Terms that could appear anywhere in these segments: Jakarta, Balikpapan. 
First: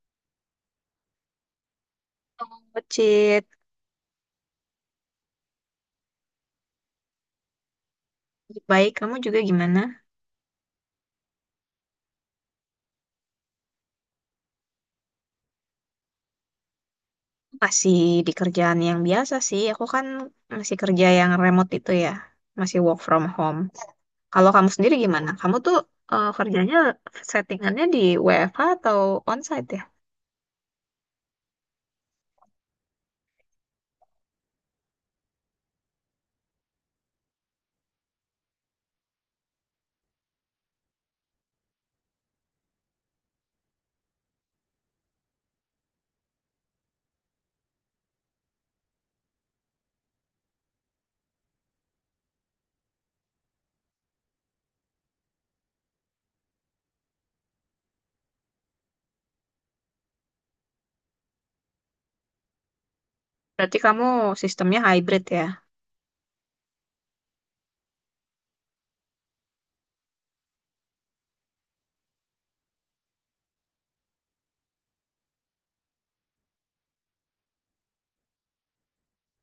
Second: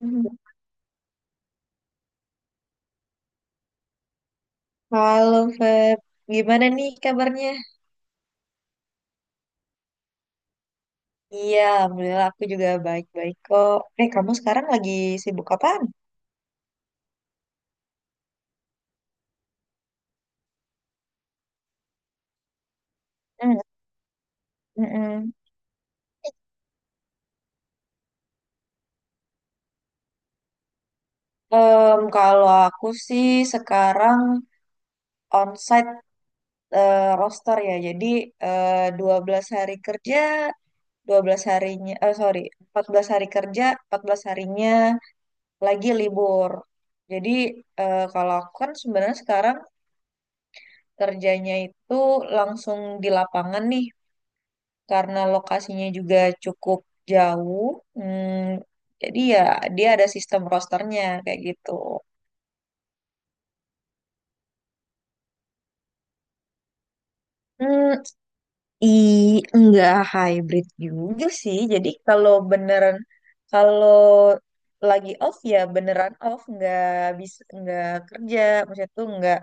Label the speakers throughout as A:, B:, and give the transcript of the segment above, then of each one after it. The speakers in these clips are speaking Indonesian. A: Mhm.
B: Oh, Cit.
A: Halo Feb, gimana nih kabarnya?
B: Baik, kamu juga gimana?
A: Iya, alhamdulillah aku juga baik-baik kok. Kamu sekarang lagi sibuk apaan?
B: Masih di kerjaan yang biasa sih. Aku kan masih kerja yang remote itu ya. Masih work from
A: Hmm,
B: home. Kalau kamu sendiri gimana?
A: mm-mm.
B: Kamu tuh kerjanya settingannya di WFH atau onsite ya?
A: Kalau aku sih sekarang onsite, roster ya. Jadi, 12 hari kerja, 12 harinya, eh sorry, 14 hari kerja, 14 harinya lagi libur. Jadi, kalau aku kan sebenarnya sekarang kerjanya itu langsung di lapangan nih, karena lokasinya juga cukup jauh. Hmm, jadi ya dia ada sistem rosternya kayak gitu.
B: Berarti kamu sistemnya hybrid ya.
A: Hmm, i enggak hybrid juga sih. Jadi kalau beneran, kalau lagi off ya beneran off, nggak bisa, nggak kerja, maksudnya tuh nggak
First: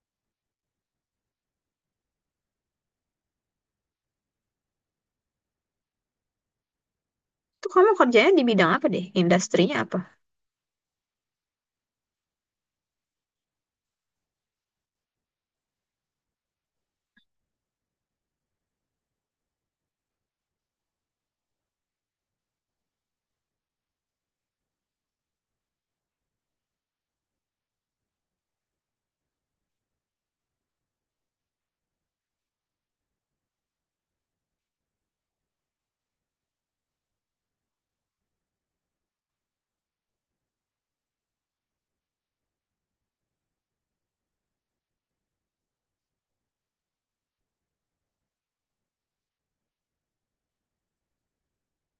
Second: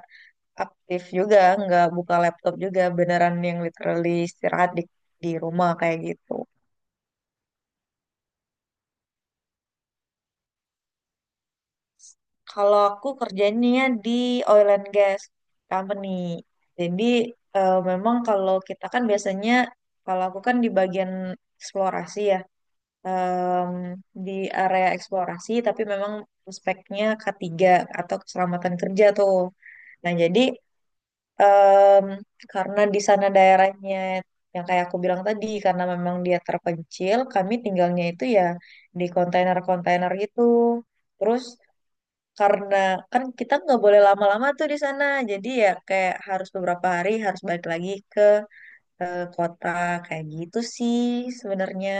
A: aktif, juga nggak buka laptop, juga beneran yang literally istirahat di rumah kayak gitu.
B: Itu kamu kerjanya di bidang apa deh? Industrinya apa?
A: Kalau aku kerjanya di oil and gas company. Jadi, memang kalau kita kan biasanya, kalau aku kan di bagian eksplorasi ya, em, di area eksplorasi, tapi memang speknya K3 atau keselamatan kerja tuh. Nah jadi, em, karena di sana daerahnya yang kayak aku bilang tadi, karena memang dia terpencil, kami tinggalnya itu ya di kontainer-kontainer gitu. Terus karena kan kita nggak boleh lama-lama tuh di sana, jadi ya kayak harus beberapa hari harus balik lagi ke kota kayak gitu sih sebenarnya.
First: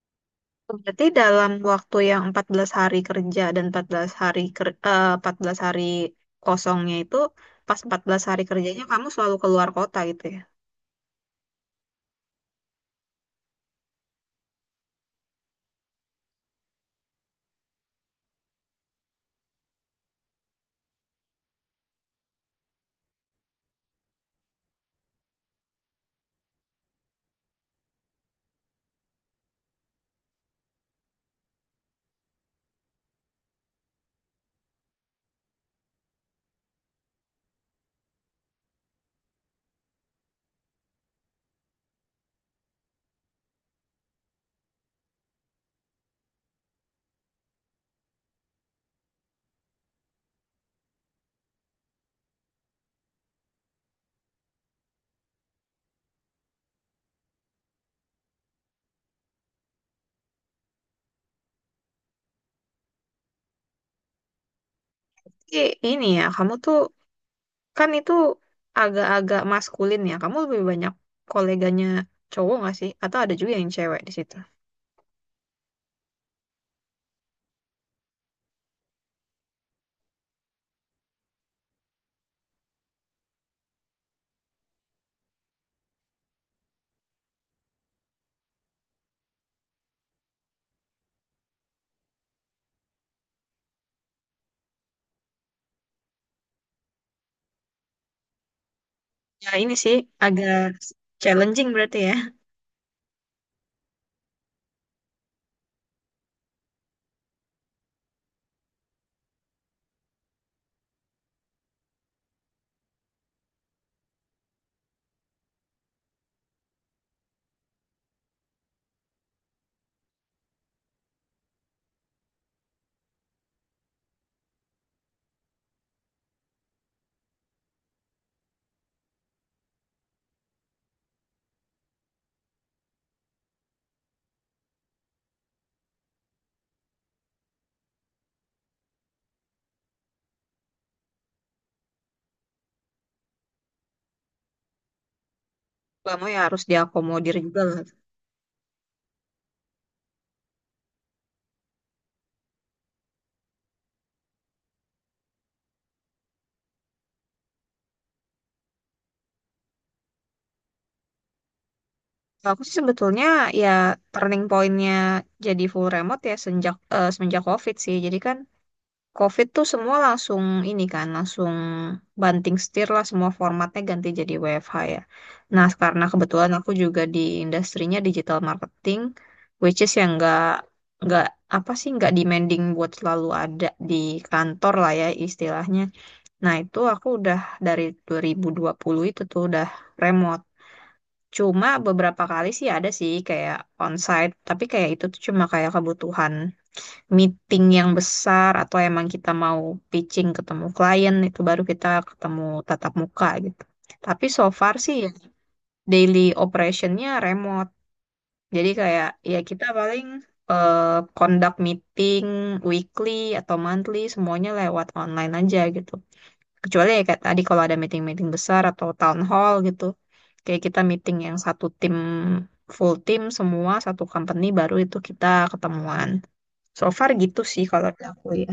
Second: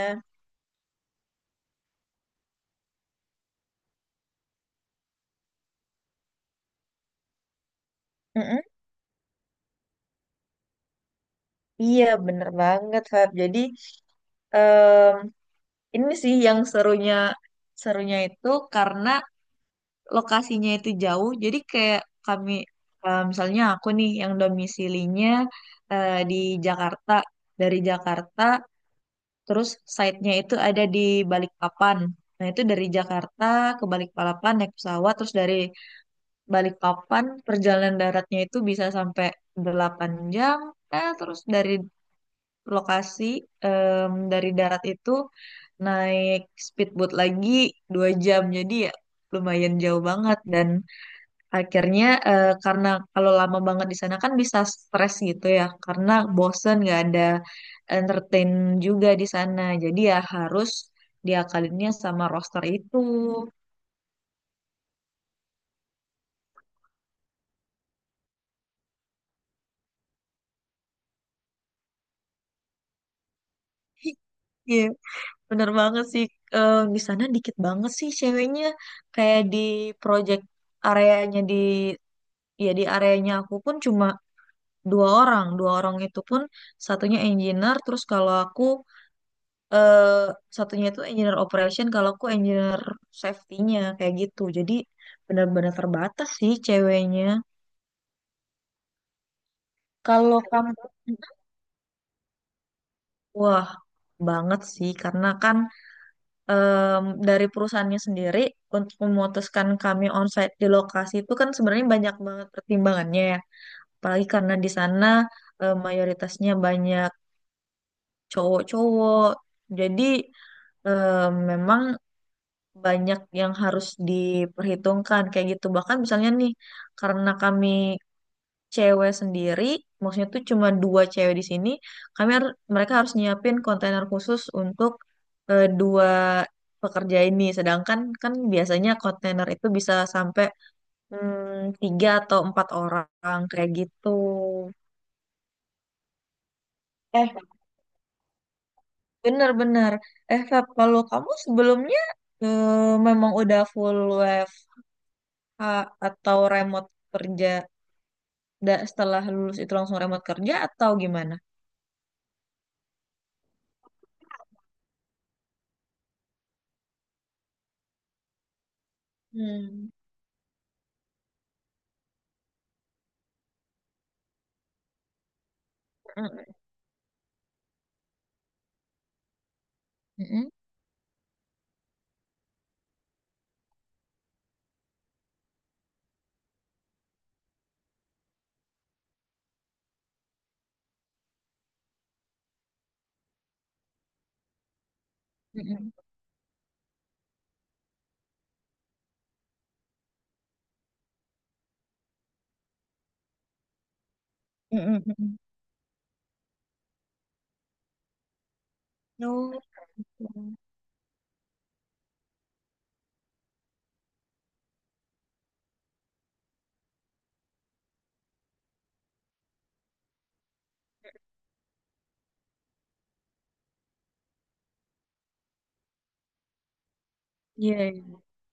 B: Berarti dalam waktu yang 14 hari kerja dan 14 hari 14 hari kosongnya itu, pas 14 hari
A: Mm-mm.
B: kerjanya kamu selalu keluar kota gitu ya?
A: Iya, bener banget Feb. Jadi, em, ini sih yang serunya, serunya itu karena lokasinya itu jauh, jadi kayak kami, misalnya aku nih yang domisilinya di Jakarta. Dari Jakarta, terus site-nya itu ada di Balikpapan. Nah, itu dari Jakarta ke Balikpapan naik pesawat, terus dari Balikpapan perjalanan daratnya itu bisa sampai 8 jam. Terus dari lokasi, dari darat itu naik speedboat lagi 2 jam. Jadi ya lumayan jauh banget. Dan akhirnya, karena kalau lama banget di sana kan bisa stres gitu ya, karena bosen, nggak ada entertain juga di sana. Jadi ya harus diakalinnya sama roster itu.
B: Tapi ini ya, kamu tuh kan itu agak-agak maskulin ya. Kamu lebih banyak koleganya cowok nggak sih? Atau ada juga yang cewek di situ?
A: Iya, bener banget sih. Di sana dikit banget sih ceweknya. Kayak di project areanya, di ya di areanya aku pun cuma dua orang. Dua orang itu pun satunya engineer, terus kalau aku, eh satunya itu engineer operation, kalau aku engineer safety-nya kayak gitu. Jadi benar-benar terbatas sih ceweknya.
B: Ya ini sih
A: Kalau
B: agak
A: kamu,
B: challenging berarti ya.
A: wah, banget sih, karena kan, dari perusahaannya sendiri untuk memutuskan kami onsite di lokasi itu kan sebenarnya banyak banget pertimbangannya ya. Apalagi karena di sana, mayoritasnya banyak cowok-cowok. Jadi, memang banyak yang harus diperhitungkan kayak gitu. Bahkan misalnya nih, karena kami cewek sendiri, maksudnya tuh cuma dua cewek di sini, mereka harus nyiapin kontainer khusus untuk, dua pekerja ini. Sedangkan kan biasanya kontainer itu bisa sampai, hmm, tiga atau empat orang kayak gitu.
B: Kamu ya harus
A: Eh,
B: diakomodir juga lah.
A: Bener-bener. Feb, kalau kamu sebelumnya, eh, memang udah full WFH atau remote kerja, setelah lulus itu langsung remote kerja atau gimana?
B: Kalau aku sih sebetulnya ya turning pointnya jadi full remote, ya semenjak COVID sih. Jadi kan COVID tuh
A: Hmm.
B: semua langsung ini kan, langsung banting setir lah, semua formatnya ganti jadi WFH ya. Nah, karena
A: Mm-mm.
B: kebetulan aku juga di industrinya digital marketing, which is yang nggak
A: Mm-mm.
B: nggak apa sih, nggak demanding buat selalu ada di kantor lah ya istilahnya. Nah, itu aku udah dari 2020 itu tuh udah remote. Cuma beberapa kali sih ada sih kayak onsite, tapi kayak itu tuh cuma kayak
A: Mm-mm.
B: kebutuhan meeting yang besar atau emang kita mau pitching ketemu klien, itu baru kita ketemu tatap muka gitu. Tapi so far sih ya
A: Mm-mm.
B: daily operationnya remote. Jadi kayak ya
A: Oh,
B: kita paling eh, conduct meeting weekly atau monthly, semuanya lewat online aja gitu. Kecuali ya kayak tadi kalau ada meeting-meeting besar atau town hall gitu. Kayak kita meeting yang satu tim, full tim semua satu company, baru itu kita ketemuan. So far gitu sih kalau
A: iya,
B: dari
A: iya.
B: aku ya.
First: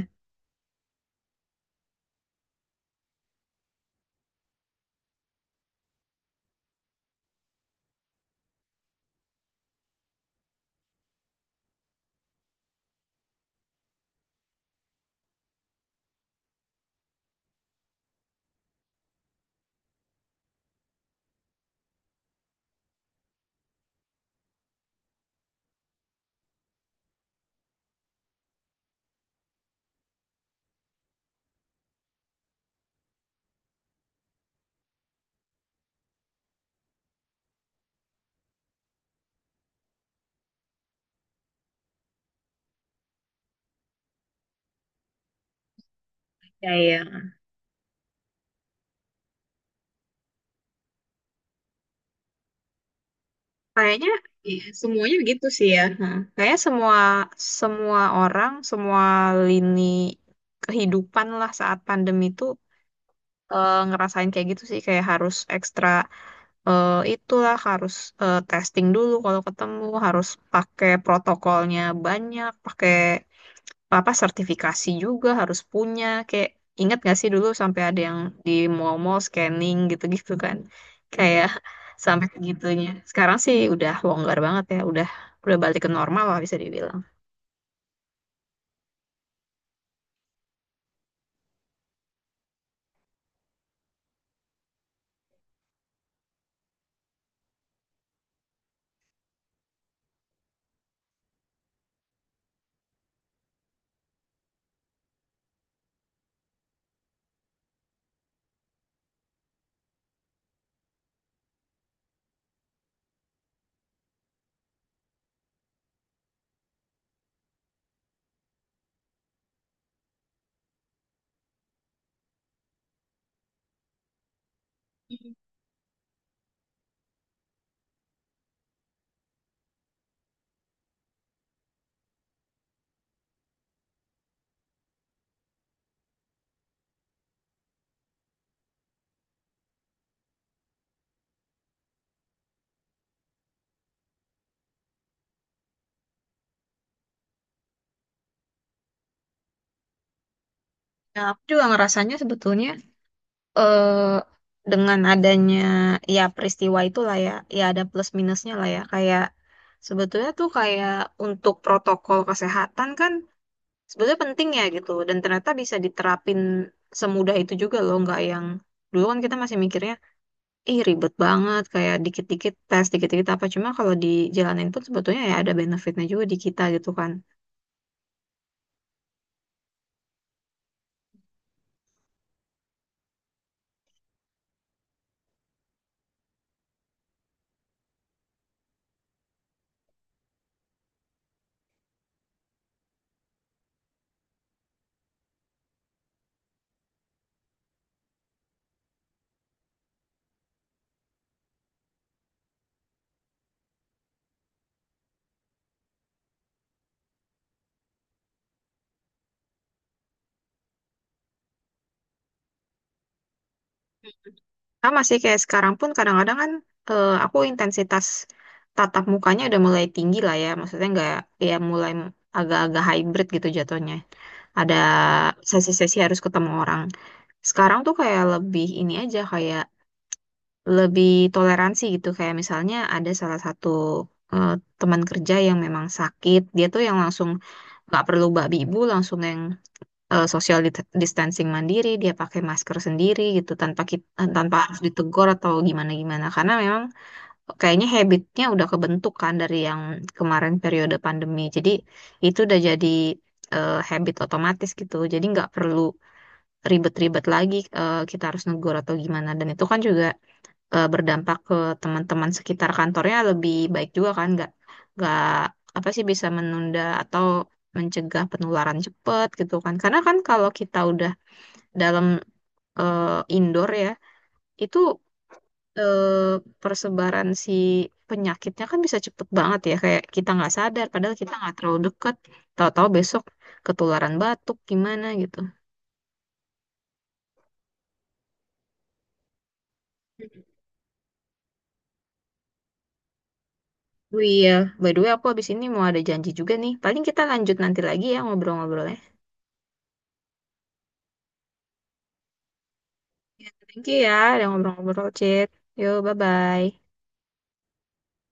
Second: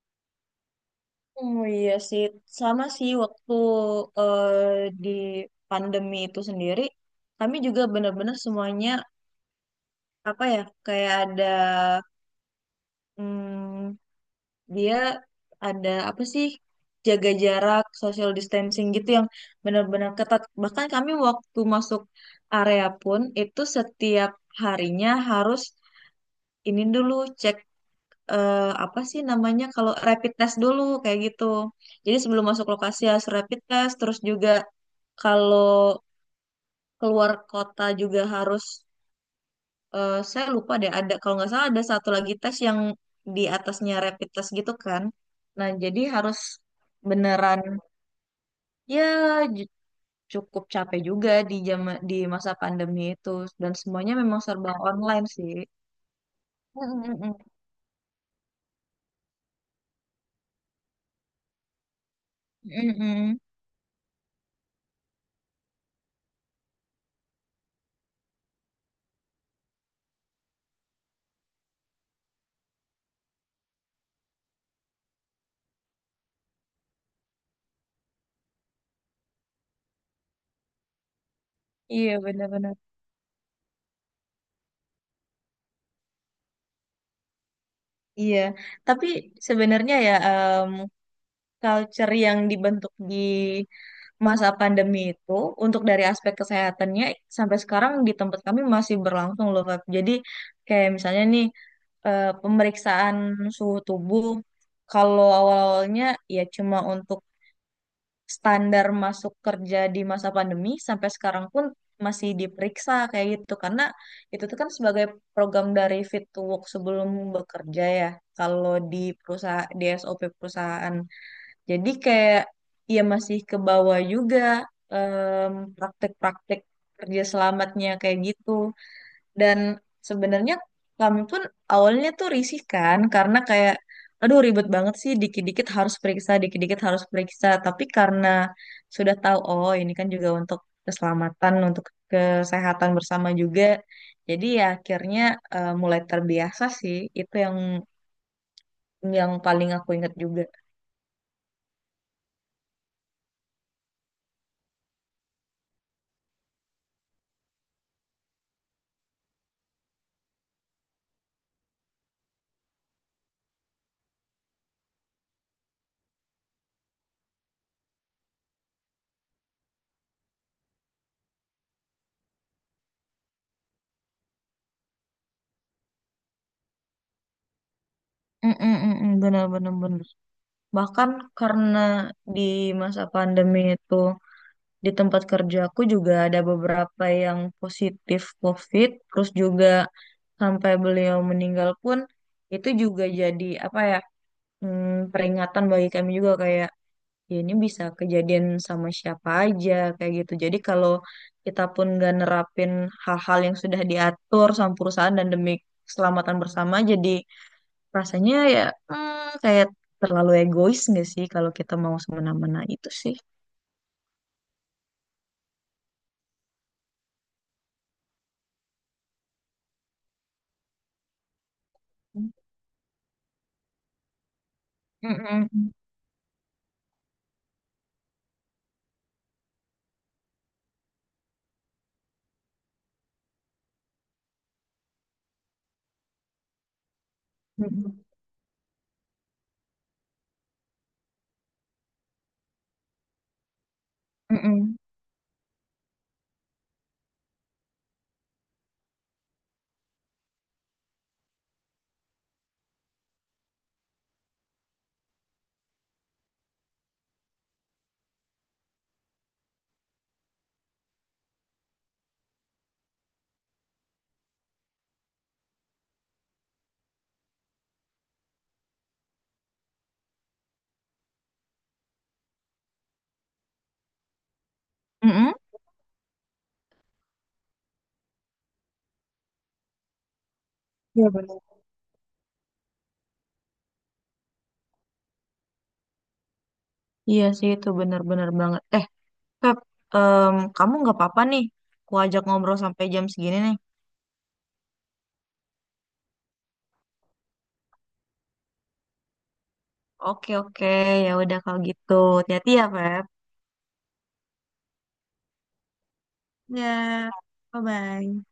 A: Oh iya sih, sama sih waktu, eh, di pandemi itu sendiri, kami juga benar-benar semuanya, apa ya, kayak ada, hmm, dia ada apa sih, jaga jarak, social distancing gitu yang benar-benar ketat. Bahkan kami waktu masuk area pun itu setiap harinya harus ini dulu, cek, apa sih namanya, kalau rapid test dulu kayak gitu. Jadi sebelum masuk lokasi harus rapid test, terus juga kalau keluar kota juga harus, saya lupa deh, ada kalau nggak salah ada satu lagi tes yang di atasnya rapid test gitu kan. Nah, jadi harus
B: Ya, ya.
A: beneran ya, ju- cukup capek juga di, di masa pandemi itu, dan
B: Kayaknya
A: semuanya memang serba
B: semuanya
A: online
B: gitu
A: sih.
B: sih ya. Nah, kayaknya semua,
A: Mm-mm-mm.
B: orang, semua lini kehidupan lah, saat pandemi itu
A: Mm-mm.
B: ngerasain kayak gitu sih. Kayak harus ekstra, itulah, harus testing dulu kalau ketemu, harus pakai protokolnya banyak, pakai apa sertifikasi juga harus punya, kayak ingat gak sih dulu sampai ada yang di mall-mall scanning gitu-gitu kan, kayak
A: Iya,
B: sampai
A: benar-benar.
B: segitunya. Sekarang sih udah longgar banget ya, udah balik ke normal lah bisa dibilang.
A: Iya, tapi sebenarnya ya, culture yang dibentuk di masa pandemi itu untuk dari aspek kesehatannya sampai sekarang di tempat kami masih berlangsung loh Feb. Jadi kayak misalnya nih, pemeriksaan suhu tubuh, kalau awal-awalnya ya cuma untuk standar masuk kerja di masa pandemi, sampai sekarang pun masih diperiksa kayak gitu, karena itu tuh kan sebagai program dari Fit to Work sebelum bekerja ya, kalau di perusahaan, di SOP perusahaan. Jadi kayak ya masih ke bawah juga, praktek-praktek kerja selamatnya kayak gitu. Dan sebenarnya kami pun awalnya tuh risih kan, karena kayak, aduh ribet banget sih, dikit-dikit harus periksa, dikit-dikit harus periksa. Tapi karena sudah tahu, oh ini kan juga untuk keselamatan, untuk kesehatan bersama juga. Jadi ya akhirnya, mulai terbiasa sih. Itu yang paling aku ingat juga.
B: Nah, aku juga ngerasanya sebetulnya eh dengan adanya ya peristiwa itulah ya, ya ada plus minusnya lah ya, kayak sebetulnya tuh kayak untuk protokol kesehatan kan sebetulnya penting ya gitu. Dan ternyata bisa diterapin semudah itu juga loh. Nggak yang dulu kan kita masih mikirnya, ih ribet banget. Kayak dikit-dikit tes, dikit-dikit apa. Cuma kalau dijalanin pun sebetulnya ya ada benefitnya juga di kita gitu kan.
A: Mm-mm, mm-mm, bener bener bener. Bahkan karena di masa pandemi itu di tempat kerjaku juga ada beberapa yang positif COVID, terus juga sampai beliau meninggal pun, itu juga jadi apa ya, peringatan bagi kami juga, kayak ya ini bisa kejadian sama siapa aja kayak gitu. Jadi kalau kita pun nggak nerapin hal-hal yang sudah diatur sama perusahaan dan demi keselamatan bersama, jadi rasanya ya, kayak terlalu egois nggak sih kalau kita mau semena-mena, itu sih.
B: Sama sih kayak sekarang pun, kadang-kadang kan aku intensitas tatap mukanya udah mulai tinggi lah ya. Maksudnya nggak, ya mulai agak-agak hybrid gitu jatuhnya. Ada
A: Mm-mm.
B: sesi-sesi harus ketemu orang. Sekarang tuh kayak lebih ini aja, kayak lebih toleransi gitu, kayak misalnya ada salah satu eh, teman kerja yang memang sakit, dia tuh yang langsung nggak
A: Mm-mm.
B: perlu babi ibu, langsung yang social distancing mandiri, dia pakai masker sendiri gitu tanpa kita, tanpa
A: Mm-mm.
B: harus ditegur atau gimana gimana, karena memang kayaknya habitnya udah kebentuk kan dari yang kemarin periode pandemi, jadi itu udah jadi habit otomatis gitu, jadi nggak perlu ribet-ribet lagi, kita harus negur atau gimana, dan itu kan juga berdampak ke teman-teman sekitar kantornya lebih baik juga kan. Nggak, nggak apa sih, bisa menunda atau mencegah penularan cepat gitu kan, karena kan kalau kita udah dalam eh, indoor ya, itu
A: Mm-mm.
B: eh, persebaran si penyakitnya kan bisa cepet banget ya, kayak kita nggak sadar
A: Iya
B: padahal kita
A: benar.
B: nggak terlalu deket, tahu-tahu besok ketularan batuk gimana gitu.
A: Iya sih, itu benar-benar banget. Pep, kamu nggak apa-apa nih? Aku ajak ngobrol sampai jam segini nih.
B: Oh iya, by the way, aku habis ini mau ada janji juga nih. Paling kita lanjut nanti lagi ya ngobrol-ngobrol.
A: Oke, oke, ya udah kalau gitu. Hati-hati ya, Pep.
B: Thank you ya udah ngobrol-ngobrol, Cit. Yuk, bye-bye.
A: Ya, bye-bye.